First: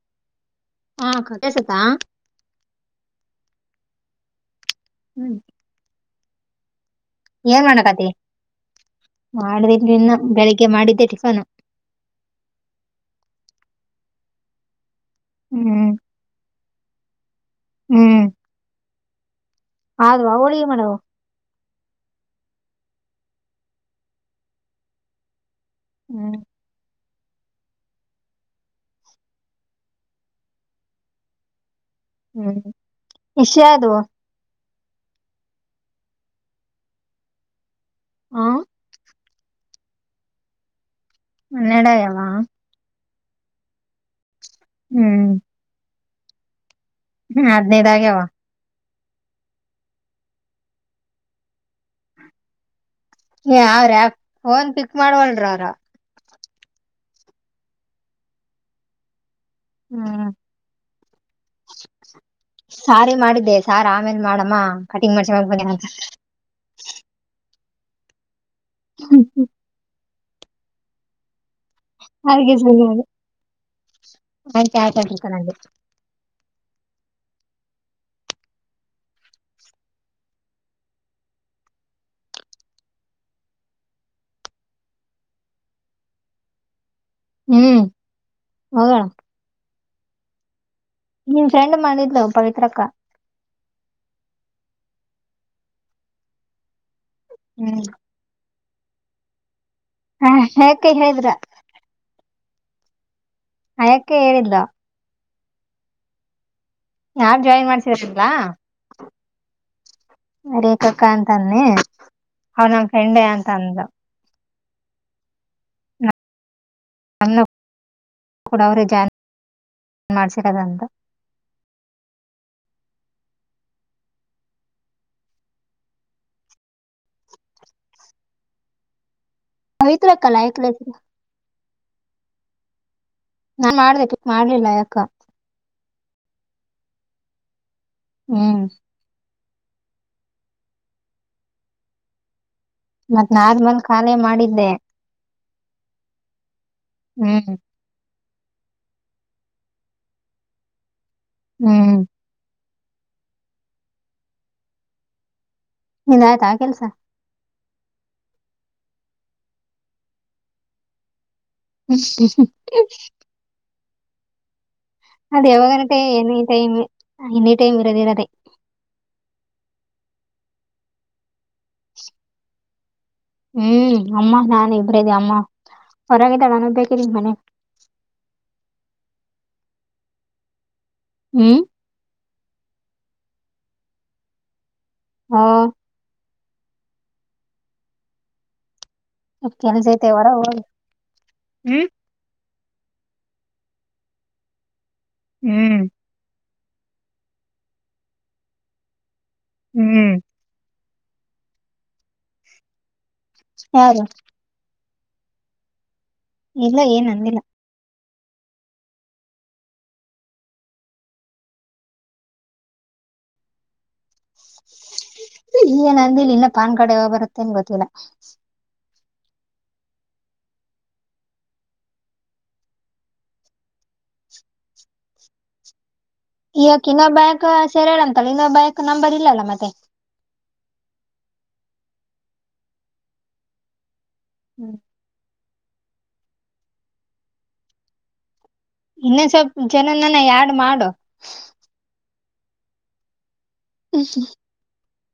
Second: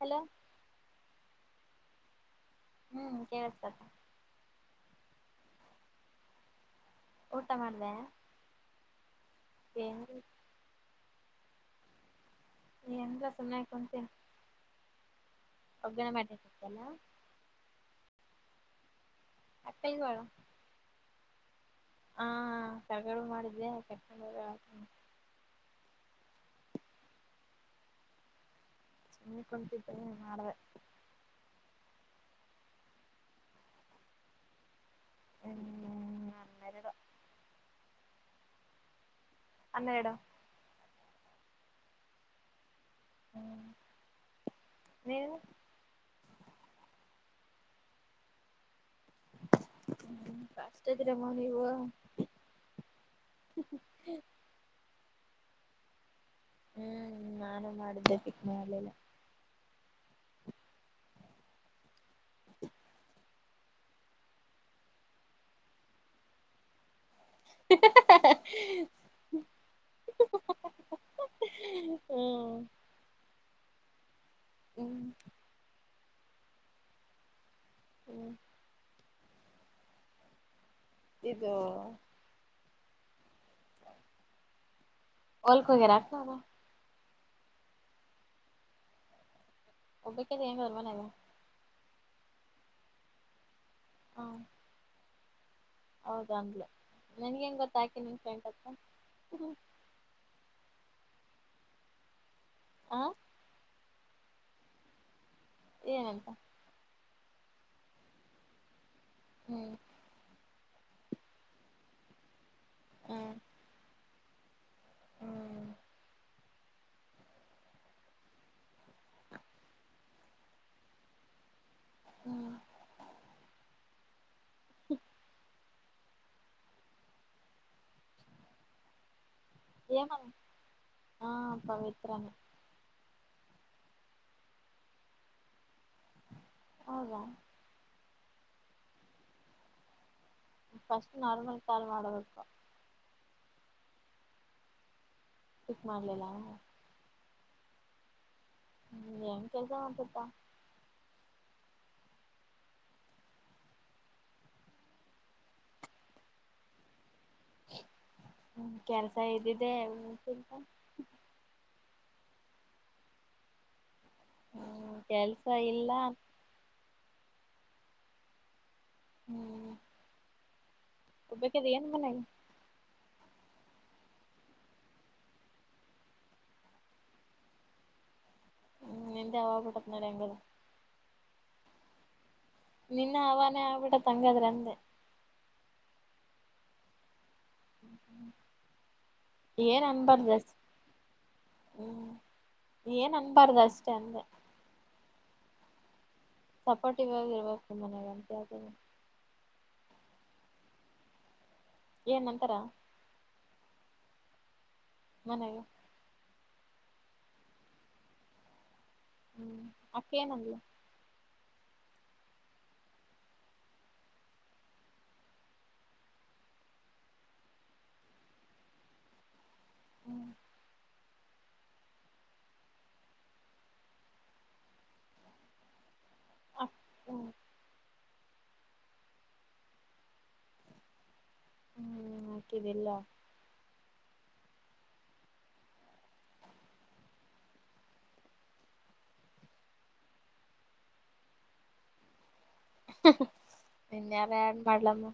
Hello ಹಾ ಅಕ್ಕ ಕೆಲ್ಸುತ್ತಾ ಹ್ಮ್ ಕೆಳ್ಸುತಕ್ಕ ಹ್ಮ್ ಊಟ ಮಾಡ್ದ ಮಾಡ್ಬೇಕು ಏನ್ ಇನ್ನ ಬೆಳಿಗ್ಗೆ ಮಾಡಿದ್ದೆ ಟಿಫನ್ ಎಂತ ಸುಮ್ನೆ ಕುಂತಿನಿ ಹ್ಮ್ ಒಗ್ಗರಣೆ ಮಾಡಿದಿದ್ದಲ್ಲ ಹ್ಮ್ ಅಕ್ಕಲ್ಗಳು ಆದ್ವ ಹೋಳಿಗೆ ಮಾಡವು ಹಾ ಕಾರ್ಗಡ್ಬು ಮಾಡಿದ್ದೆ ಕಟ್ಕೊಂಡು ಒಗ್ಯಾಳ ಹ್ಮ್ [unintelligible] ಕುಂತಿದ್ದೆ ಮಾಡ್ದೆ ಹ್ಮ್ ಇಷ ಅದು ಹ್ಮ್ ಹನ್ನೆರಡು ಹಾ ಹನ್ನೆರ್ಡಾ? ಹನ್ನೆರಡ್ ಆಗ್ಯದ? ಹ್ಮ್ ನೀವು ಹ್ಮ್ ಹ್ಮ್ ಹದ್ನೈದ ಆಗ್ಯವ. ಹ್ಮ ಫಾಸ್ಟ್ ಅದಿರಮ್ಮ ನೀವು. ಏ ಅವ್ರ ಯ ಪೋನ್ ಪಿಕ್ ಮಾಡವಲ್ರ ಅವ್ರ. ಹ್ಮ್ ನಾನು ಮಾಡಿದ್ದೆ ಪಿಕ್ ಮಾಡ್ಲಿಲ್ಲ. ಹ್ಮ್ ಸಾರಿ ಮಾಡಿದೆ ಸಾರ್ ಆಮೇಲೆ ಮಾಡಮ್ಮ ಕಟಿಂಗ್ ಮಾಡ್ಸ್ಕೋಲಾಕ್ ಬಂದೆನ್ ಅಂತ ಅಂದ್ರ. ಹ [unintelligible] ಹ್ಮ ಹ್ಮ ಅದಕ್ಕೆ ಹ್ಮ್ ಸುಮ್ನೆ ಆದೆ ಹ್ಮ್ [unintelligible] ಹಂ ಇದು ಹೋಲ್ಕ್ ಹೋಗ್ಯಾರ್ ಏನ್ ಭಾವಾ? ಹ್ಮ್ ಹೋಗ್ಯಾರ್. ಒಬ್ಬಕಿ ಅದಿ ಏನೋ ಅಲ್ ಮನ್ಯಾಗ? ನಿನ್ ಫ್ರೆಂಡ್ ಮಾಡಿದ್ಲು ಪವಿತ್ರಕ್ಕ. ಹಾ ಹೌದ ಅಂದ್ಲ ನೀನ್ಗ ಹೆಂಗ್ ಗೊತ್ತ ಹ್ಮ್ ಆಕೀ ನೀನ್ ಫ್ರೆಂಡ್ ಅಂತ್? ಹ [unintelligible] ಹೇಳಿದ್ರ. ಹ ಆಯಾಕ್ಕ ಹೇಳಿದ್ಲೂ. ಏನಂತ? ನಾವ್ ಜಾಯಿನ್ ಮಾಡ್ಸಿರ್ಲಿಲ್ಲಾ ಹ್ಮ್ ರೇಕಕ್ಕಾ ಅಂತನ್ನಿ ಅವ್ರ ನಮ್ ಫ್ರೆಂಡ್ ಹ್ಮ್ ಅಂತ ಅಂದ್ಲು. ಹ್ಮ್ ನಮ್ನು ಕೂಡ ಅವ್ರೆ ಜಾಯಿನ್ [unintelligible] ಮಾಡ್ಸರೋದಂತ ಹ್ಮ್ ಹ [unintelligible] ಪವಿತ್ರ ಏಮನ್ ಅಕ್ಕಾ [unintelligible] ಹಾ ಪವಿತ್ರಾನೆ. ನಾನ್ ಮಾಡ್ದೇ ಪಿಕ್ ಮಾಡ್ಲಿಲ್ಲಾ ಯಾಕೋ. ಹೌದಾ? ಹ್ಮ್ ಫಸ್ಟ್ ನಾರ್ಮಲ್ ಕಾಲ್ ಮಾಡಬೇಕ. ಮತ್ತ್ ನಾರ್ಮಲ್ ಕಾಲೇ ಮಾಡಿದ್ದೆ. ಪಿಕ್ ಮಾಡ್ಲಿಲ್ಲ. ಹ್ಮ್ ಹ್ಮ್ ಏನ್ ಕೆಲ್ಸ ಮಾಡ್ತಪ್ಪಾ? ಹ್ಮ್ ನಿಂದ ಆಯ್ತಾ ಕೆಲ್ಸ? ಹ್ಮ ಕೆಲ್ಸ ಇದ್ದಿದೆ [unintelligible] ಹ್ಮ್ [unintelligible] ಹ್ಮ ಅದ ಯಾವಾಗನಟೆ ಎನಿ ಟೈಮ್ ಎನಿ ಟೈಮ್ ಇರೋದಿರದೆ ಹ್ಮ್ ಒಬ್ಬಕಿ ಅದಿ ಏನ್ ಮನ್ಯಾಗ? ಹ್ಮ್ ಅಮ್ಮ ನಾನ ಇಬ್ರ ಇದೇವ ಅಮ್ಮ ಹೊರಗಿದಾಳ ನಾನ ಒಬ್ಬಕಿದಿನಿ ಮನ್ಯಾಗ. ಹ್ಮ್ ನಿಂದೆ [unintelligible] ನೋಡ್ ಹೆಂಗ್ ಅದಾ? ಹ್ಮ್ ನಿನ್ನ ಹವಾನೆ ಆಗ್ಬಿಟ್ಟ ಹಂಗಾದ್ರೆ ಅಂದೆ. ಹೌ [unintelligible] ಸ್ವಲ್ಪ ಏನ್ ಕೆಲ್ಸ ಐತೆ ಹೊರ ಅನ್ಬಾರ್ದಷ್ಟ ಹೋಗಿ ಹ್ಮ್. ಏನ್ ಅನ್ಬಾರ್ದ ಅಷ್ಟೇ ಅಂದೇ. ಹ್ಮ್ ಸಪೋರ್ಟಿವ್ ಆಗಿರ್ಬೇಕು ಮನ್ಯಾಗ ಅಂತ ಯಾವಾಗುನೂ ಹ್ಮ್ ಏನ್ಂತಾರ? ಯಾರು? ಮನೆಲೀ ಇಲ್ಲ ಏನ್ ಅಂದಿಲ್ಲ. ಹ್ಮ್ ಅಕ್ಕ ಏನಂದ್ಲ ಈಗ ಏನ್ ಅಂದಿಲ್ಲ ಇನ್ನ ಪ್ಯಾನ್ ಕಾರ್ಡ್ ಯಾವಾಗ ಬರುತ್ತೇನ್ ಗೊತ್ತಿಲ್ಲ. ಹ್ಮ್ ಅಕ್ ಇಯಕ್ ಇನ್ನ ಹ್ಮ್ ಬ್ಯಾಂಕ್ ಸೆರ್ಯಾಳ ಅಂತಲ್ಲ ಇನ್ನೊ ಬ್ಯಾಂಕ್ ನಂಬರ್ ಇಲ್ಲಾ ಅಲಾ ಮತ್ತೆ. ಹ್ಮ ಅಕಿದ್ದಿಲ್ಲ. ಹ್ಮ್ ಇನ್ನೊ ಸ್ವಲ್ ಜನಾನನ್ ಯಾಡ್ ಮಾಡು. ಇನ್ನ್ ಯಾರ್ನ್ ಯಾಡ್ ಮಾಡಲಮ್ಮ?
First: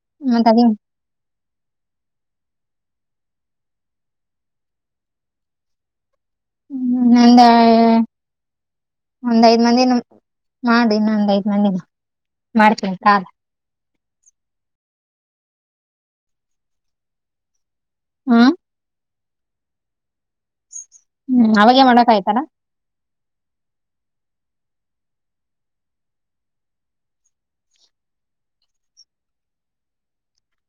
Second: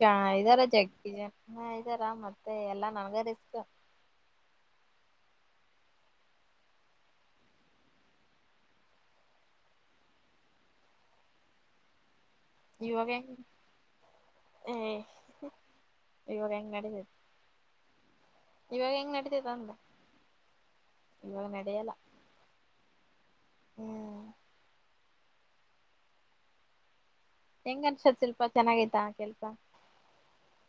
ಜ ಮತ್ತ ಅದ ಇದಾರ ಜಗ್ಗಿ ಜ ಇದಾರ ಮತ್ತೆ ಎಲ್ಲಾ ನನ್ಗ ರಿಸ್ಕ್ ಹ್ಮ್ ಹಿಂಗಾ ಒಂದ್ ಐದ್ ಮಂದಿನ ಮಾಡಿನ್ನ ಒಂದ್ ಐದ್ ಮಂದಿನ ಮಾಡ್ತೀನಿ ಇವಾಗ ಕಾಲ್ ಹೆಂಗ್ ಏ ಇವಾಗ ಹೆಂಗ್ ನಡಿತೇತ್ ಹ್ಮ ಇವಾಗ ಹೆಂಗ್ ನಡೀತದ ಅಂದ ಇವಾಗ ಹ್ಮ್ ಅವಾಗೇ ನಡೆಯಲ್ಲ ಮಾಡೋಕ್ ಆಯ್ತಲಾ ಹ್ಮ್ ಹೆಂಗ್ ಅನ್ಸತ್ ಶಿಲ್ಪಾ ಚೆನ್ನಾಗೈತಾ ಕೆಲ್ಸಾ?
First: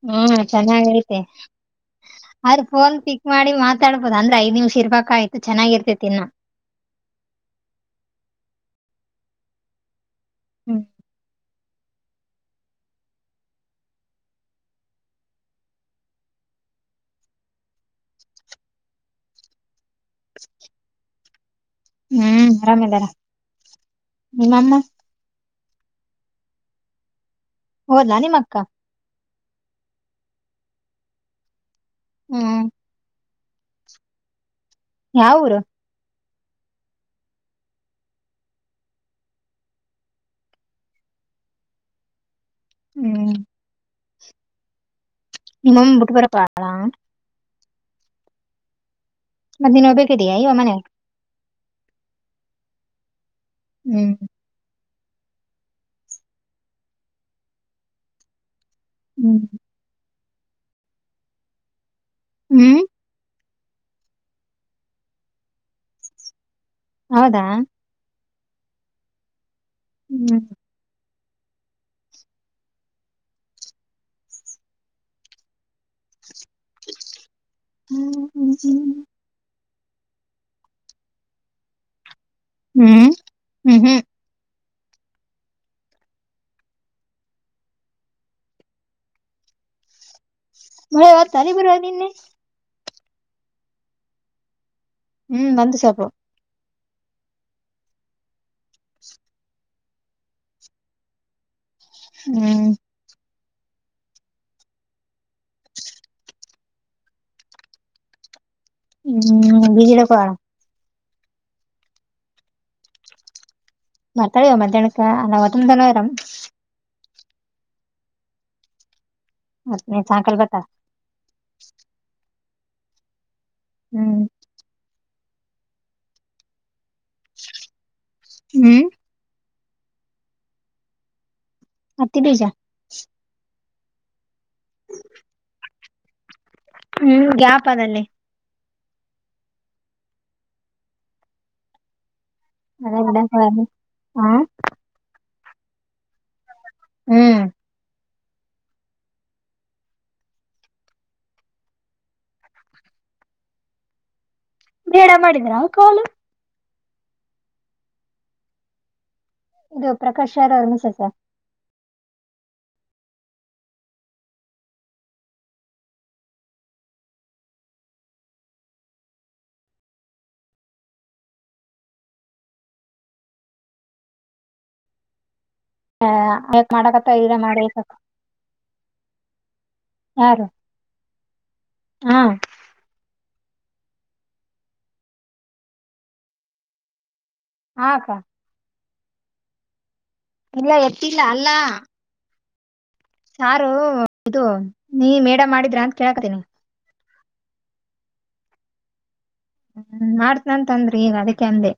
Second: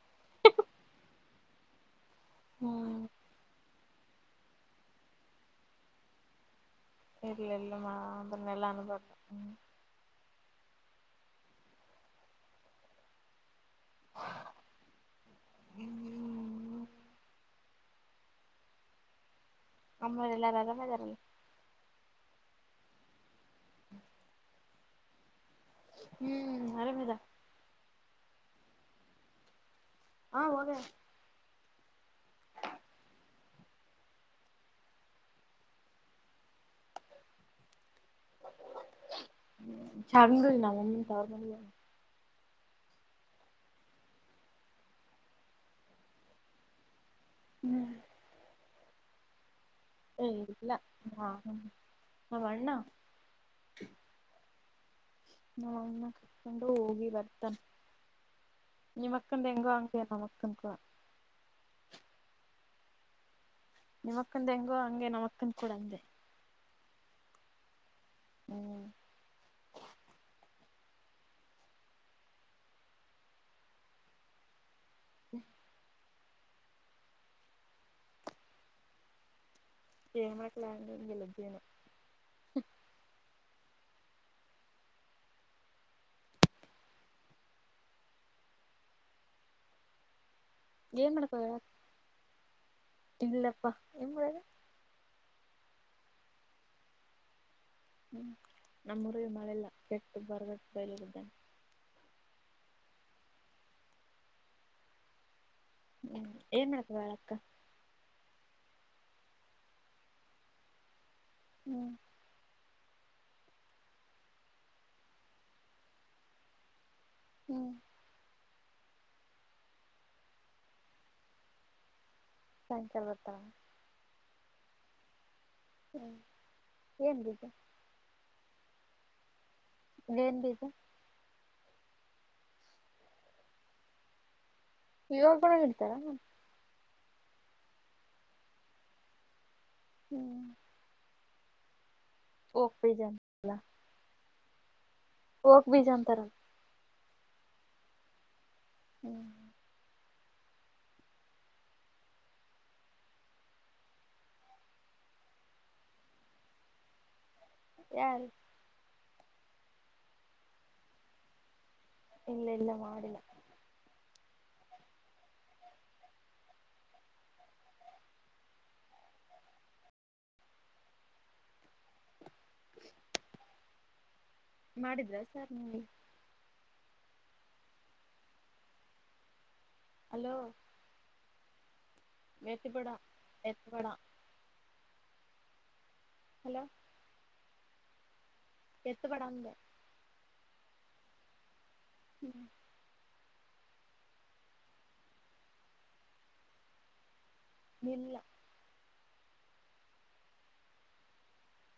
ಹ್ಮ್ ಚೆನ್ನಾಗಐತೆ ಆದ್ರ ಫೋನ್ ಹ್ಮ್ ಪಿಕ್ ಮಾಡಿ ಮಾತ್ ಮಾತಾಡ್ಬೋದ ಅಂದ್ರ ಐದ ನಿಮಿಷ್ ಇರ್ಬೇಕ ಆಯ್ತ ಚೆನ್ನಾಗಿರ್ತಿತ್ ಇನ್ನ್ ಇಲ್ಲ ಇಲ್ಲ ಮ ಅದನ್ನೆಲ್ಲಾ ಅನ್ಬಾರ್ದ ಹ್ಮ ಹ್ಮ್ ಹ್ಮ [unintelligible] ಅಮ್ಮ ಎಲ್ಲಾರು ಆರಾಮ್ ಇದಾರಲ್ ಹ್ಮ್ ಆರಾಮದಾರ ನಿಮ್ಮಮ್ಮ. ಹ್ಮ್ ಆರಾಮಿದರೆ. ಹೋದಲಾ ನಿಮ್ಮ ಅಕ್ಕ. ಹಾ ಹೋಗ್ಯಾಳ. ಹ್ಮ್ ಯಾವ ಊರು. [unintelligible] ಹ್ಮ್ ನಿಮ್ಮ ಅಮ್ಮ ಬಿಟ್ಟುಬರೋಕೆ ಹೋಗ್ಯಾಳ. ಹ್ಮ್ [unintelligible] ಏ ಇಲ್ಲ ಮನೆಗೆ ನಮ್ಮ ಅಣ್ಣ. ಹ್ಮ್ ನಾಮ್ಮ ಅಣ್ಣ ಕತ್ಕೊಂಡು ಹೋಗಿ ಬರ್ತನೆ ಹ್ಮ್ ನಿಮ್ಮಕ್ಕಂದು ಹೆಂಗೆ ಹಂಗೆ ನಮ್ಮ ಅಕ್ಕಂದು ಹ್ಮ್ ನಿಮಕ್ಕಂದ ಹೆಂಗೋ ಹಂಗೆ ನಮಕ್ಕಂದ ಕೂಡ ಅಂದೆ. ಹೌದಾ ಹ್ಮ್ ಹ್ಮ್ [inaudible] [inaudible] ಏನ್ ಮಾಡ್ಲಾನ್ಗೆಲ್ಲದ್ದೇನು. ಹ್ಮ್ ಹ್ಮ್ ಹ್ಮ್ ಮಳೆ ಏನ್ ಬಂತ [unintelligible] ನಿನ್ನೆ ಇಲ್ಲಪ್ಪ ನಿಮ್ಮ್ ಊರಲ್ಲಿ. ಹ್ಮ್ ನಂದು [unintelligible] ಹ್ಮ್ ನಮ್ಮ ಊರಿಗೆ ಮಳೆಲ್ಲ ಕೆಟ್ಟ ಬರ್ಗಟ್ಟ ಬಯಲಿರುದಾನೆ ಹ್ಮ್ ಹ್ಮ್ ಏನ್ ಮಾಡತ್ತಿದ್ದಾಳೆ ಅಕ್ಕ. ಹ್ಮ್ [unintelligible] ಹ್ಮ್ ಮಾತಾಡವ ಮಧ್ಯಾಹ್ನಕ್ಕ [unintelligible] ಹ್ಮ್ ಮತ್ತ ಸಾಯಂಕಾಲ ಬರ್ತಾಳಾ. ಸಾಯಂಕಾಲ ಬರ್ತಾಳ. ಹ್ಮ್ ಹ್ಮ್ [unintelligible] ಹ್ಮ್ ಏನ್ ಬಿಜಾ. ಹತ್ತಿ ಬಿಜಾ. ಈವಾಗಲೂ ಇದ್ದ ಹ್ಮ್ ಗ್ಯಾಪ್ ಅದಲ್ಲಿ. ಹ್ಮ್ ಓಕ್ ಬೀಜ ಅಂತಲ್ಲ ಅದೆಲ್ಲ [unintelligible] ಹಾ. [unintelligible] ಬೀಜ ಅಂತಾರೆ. ಹ್ಮ್ ಹ್ಮ್ ಮೇಡಂ ಮಾಡಿದ್ರಾ ಕಾಲು. ಯಾರ. ಇದು ಪ್ರಕಾಶ್ ಸರ್ [unintelligible] ಇಲ್ಲ ಇಲ್ಲ ಮಾಡಿಲ್ಲ. ಮಾಡಿದ್ರಾ ಸರ್ ನಿಮಗೆ ಹೇ ಯಾಕ್ ಮಾಡಕತ್ತ ಇದ ಮಾಡಿ. ಹಲೋ ಹ್ಮ್ ಎತ್ತಬೇಡ ಎತ್ತಬೇಡ. ಹಲೋ ಹಾಕ್ಕ. ಎತ್ತುಬೇಡ ಅಂದೇ. ಇಲ್ಲ ಎತ್ತಿಲ್ಲ ಅಲ್ಲಾ. ಹ್ಮ್ ಸಾರು ಇದು ನೀ ಮೇಡಂ ಮಾಡಿದ್ರ ಅಂತ ಕೇಳಕತೀನಿ. ಇಲ್ಲ ಹ್ಮ ಮಾಡ್ತನಂತನ್ರೀ ಈಗ ಅದಕ್ಕೆ ಅಂದೆ.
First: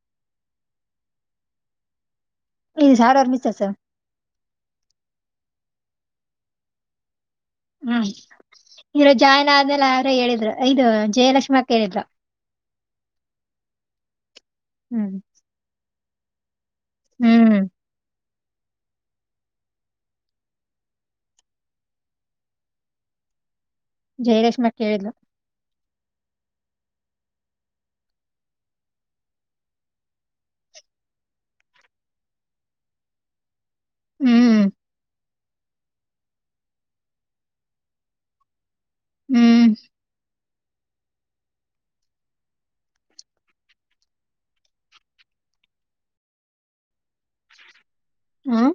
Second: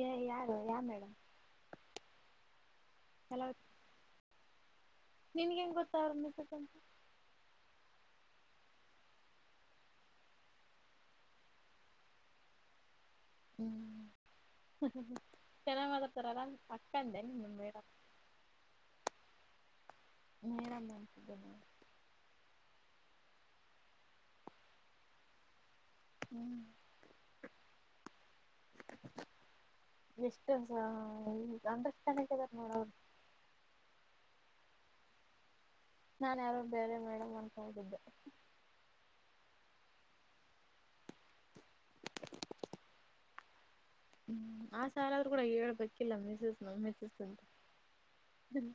ಯಾರು ಯಾರ ಮೇಡಮ್. ಇದು ಸಾರ್ ಅವರ ಮಿಸೆಸ್. ಕೆಲವತ್ತು ನಿನ್ಗೆ ಹೆಂಗ ಗೊತ್ತು ಅವರ ಮಿಸೆಸ್ ಅಂತ. ಹ್ಮ ಇರ ಜಾಯನ ಆದ್ಮೇಲೆ ಅವರೇ ಹೇಳಿದ್ರು ಇದು ಜಯಲಕ್ಷ್ಮಿೇಳಿದ್ರು. ಹ್ಮ್ ಹ್ಮ್ ಚೆನ್ನಾಗಿ ಮಾತಾಡ್ತಾರಲ್ಲ ಅಕ್ಕಂಡೆ ಹ್ಮ್ ಮೇಡಂ ಮೇಡಂ [unintelligible] ಜಯಲಕ್ಷ್ಮಿ ಅಕ್ಕಾ ಹೇಳಿದ್ಲು. ಹ್ಮ್ ಎಷ್ಟು ಈ ಅಂಡರ್ಸ್ಟ್ಯಾಂಡಿಂಗ್ ಆದರ ನಡು ಅವ್ರು ಹ್ಮ್ ನಾನ್ ಯಾರು ಬೇರೆ ಮೇಡಮ್ ಅನ್ಕೊಂಡಿದ್ದೆ ಹ್ಮ್ [inaudible] ಹ್ಮ್ ಆ ಸರ್ ಆದ್ರೂ ಕೂಡ ಹೇಳ್ಬೇಕಿಲ್ಲ ಮೆಸಸ್ ಮೆಸಸ್ ಅಂತ. ಹ್ಮ್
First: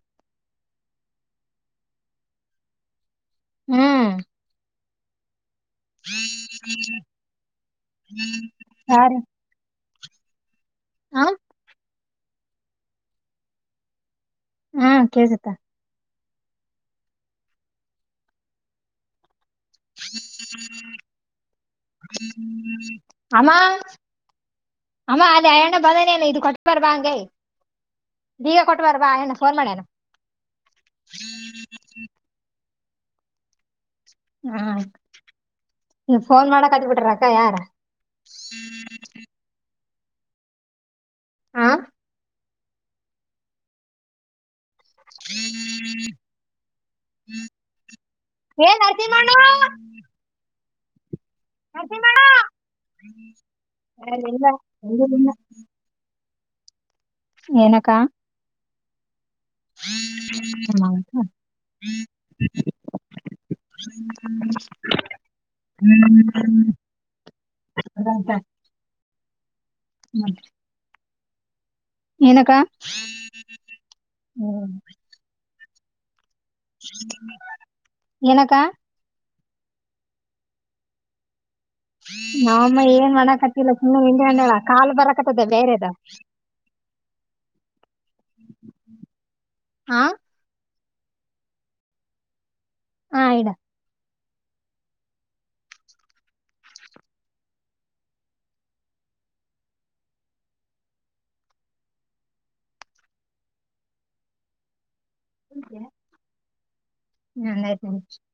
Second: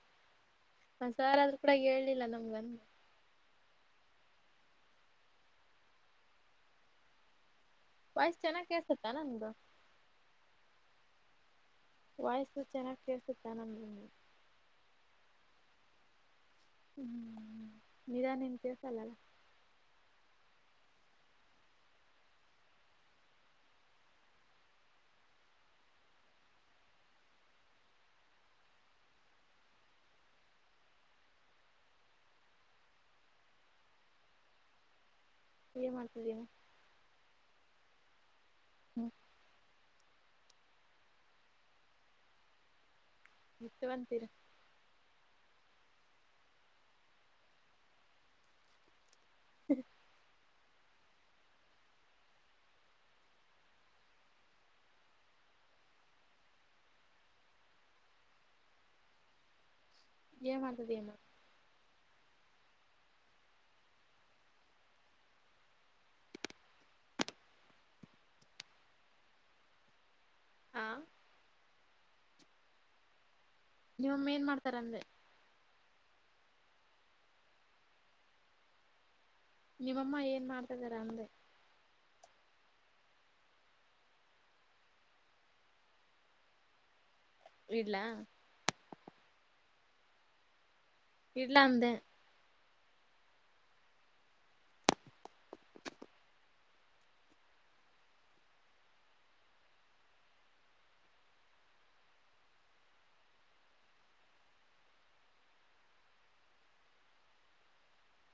ಸಾರ್ ಆದ್ರೂ ಕೂಡ ಹೇಲಿಲ್ಲ ನಮ್ಗನ್. ಹ್ಮ್ [inaudible] ವಯಸ್ಸ ಚೆನ್ನಾಗ್ ಕೇಳಿಸತ್ತ ಸಾರಿ ನಮ್ದು ಹ ವಾಯ್ಸು ಚೆನ್ನಾಗ್ ಕೇಳ್ಸುತ್ತ ನಂದು ಹಾ ಕೇಳ್ಸತ್ತ. ಹ್ಮ್ ನಿದಾನ ಏನ್ ಕೆಲಸಳಲ್ಲ. [inaudible] ಅಮ್ಮ ಅಮ್ಮಾ [unintelligible] ಬೀಗ ಕೊಟ್ಟ ಬಾ ಆ ಅಣ್ಣ ಫೋನ್ ಮಾಡ್ಯನಾ ಹ್ಮ್ ಏನ್ ನೀ ಮಾಡ್ತಿದೀನ ಫೋನ್ ಮಾಡದ್ ಕಲಿತು ಬಿಟ್ರ ಅಕ್ಕರ. ಹ್ಮ್ ಹಾ [unintelligible] ಹೇ ನರಸಿಂಹಣ್ಣ. ನರಸಿಂಹಣ್ಣ ಏನಕ್ಕಾ. ಏನ್ ಮಾಡ್ತದಮ್ಮ [inaudible] [unintelligible] [inaudible] [unintelligible] ಹ್ಮ್ ಹಾ ಏನಕ್ಕಾ. ನೀಮ್ಮ ಅಮ್ಮ ಏನ್ ಮಾಡ್ತಾರ ಅಂದ್ರೆ. ಏನಕ್ಕ ನಿಮ್ಮಮ್ಮ ಏನ್ ಮಾಡ್ತಾದಾರೆ ಅಂದೆ. ನಾವಮ್ಮ ಏನ್ ಮಾಡಕತ್ತಲ್ಲ ಸುಮ್ಮ ನಿಂತುಕೊಂದಲ್ಲ ಕಾಲ್ ಬರಕತ್ತದ ಬೇರೆದ. ಇಡ್ಲಾ ಹಾ ಇಡ್ಲ ಅಂದೇ. ಹಾ ಇಡು [inaudible] [unintelligible]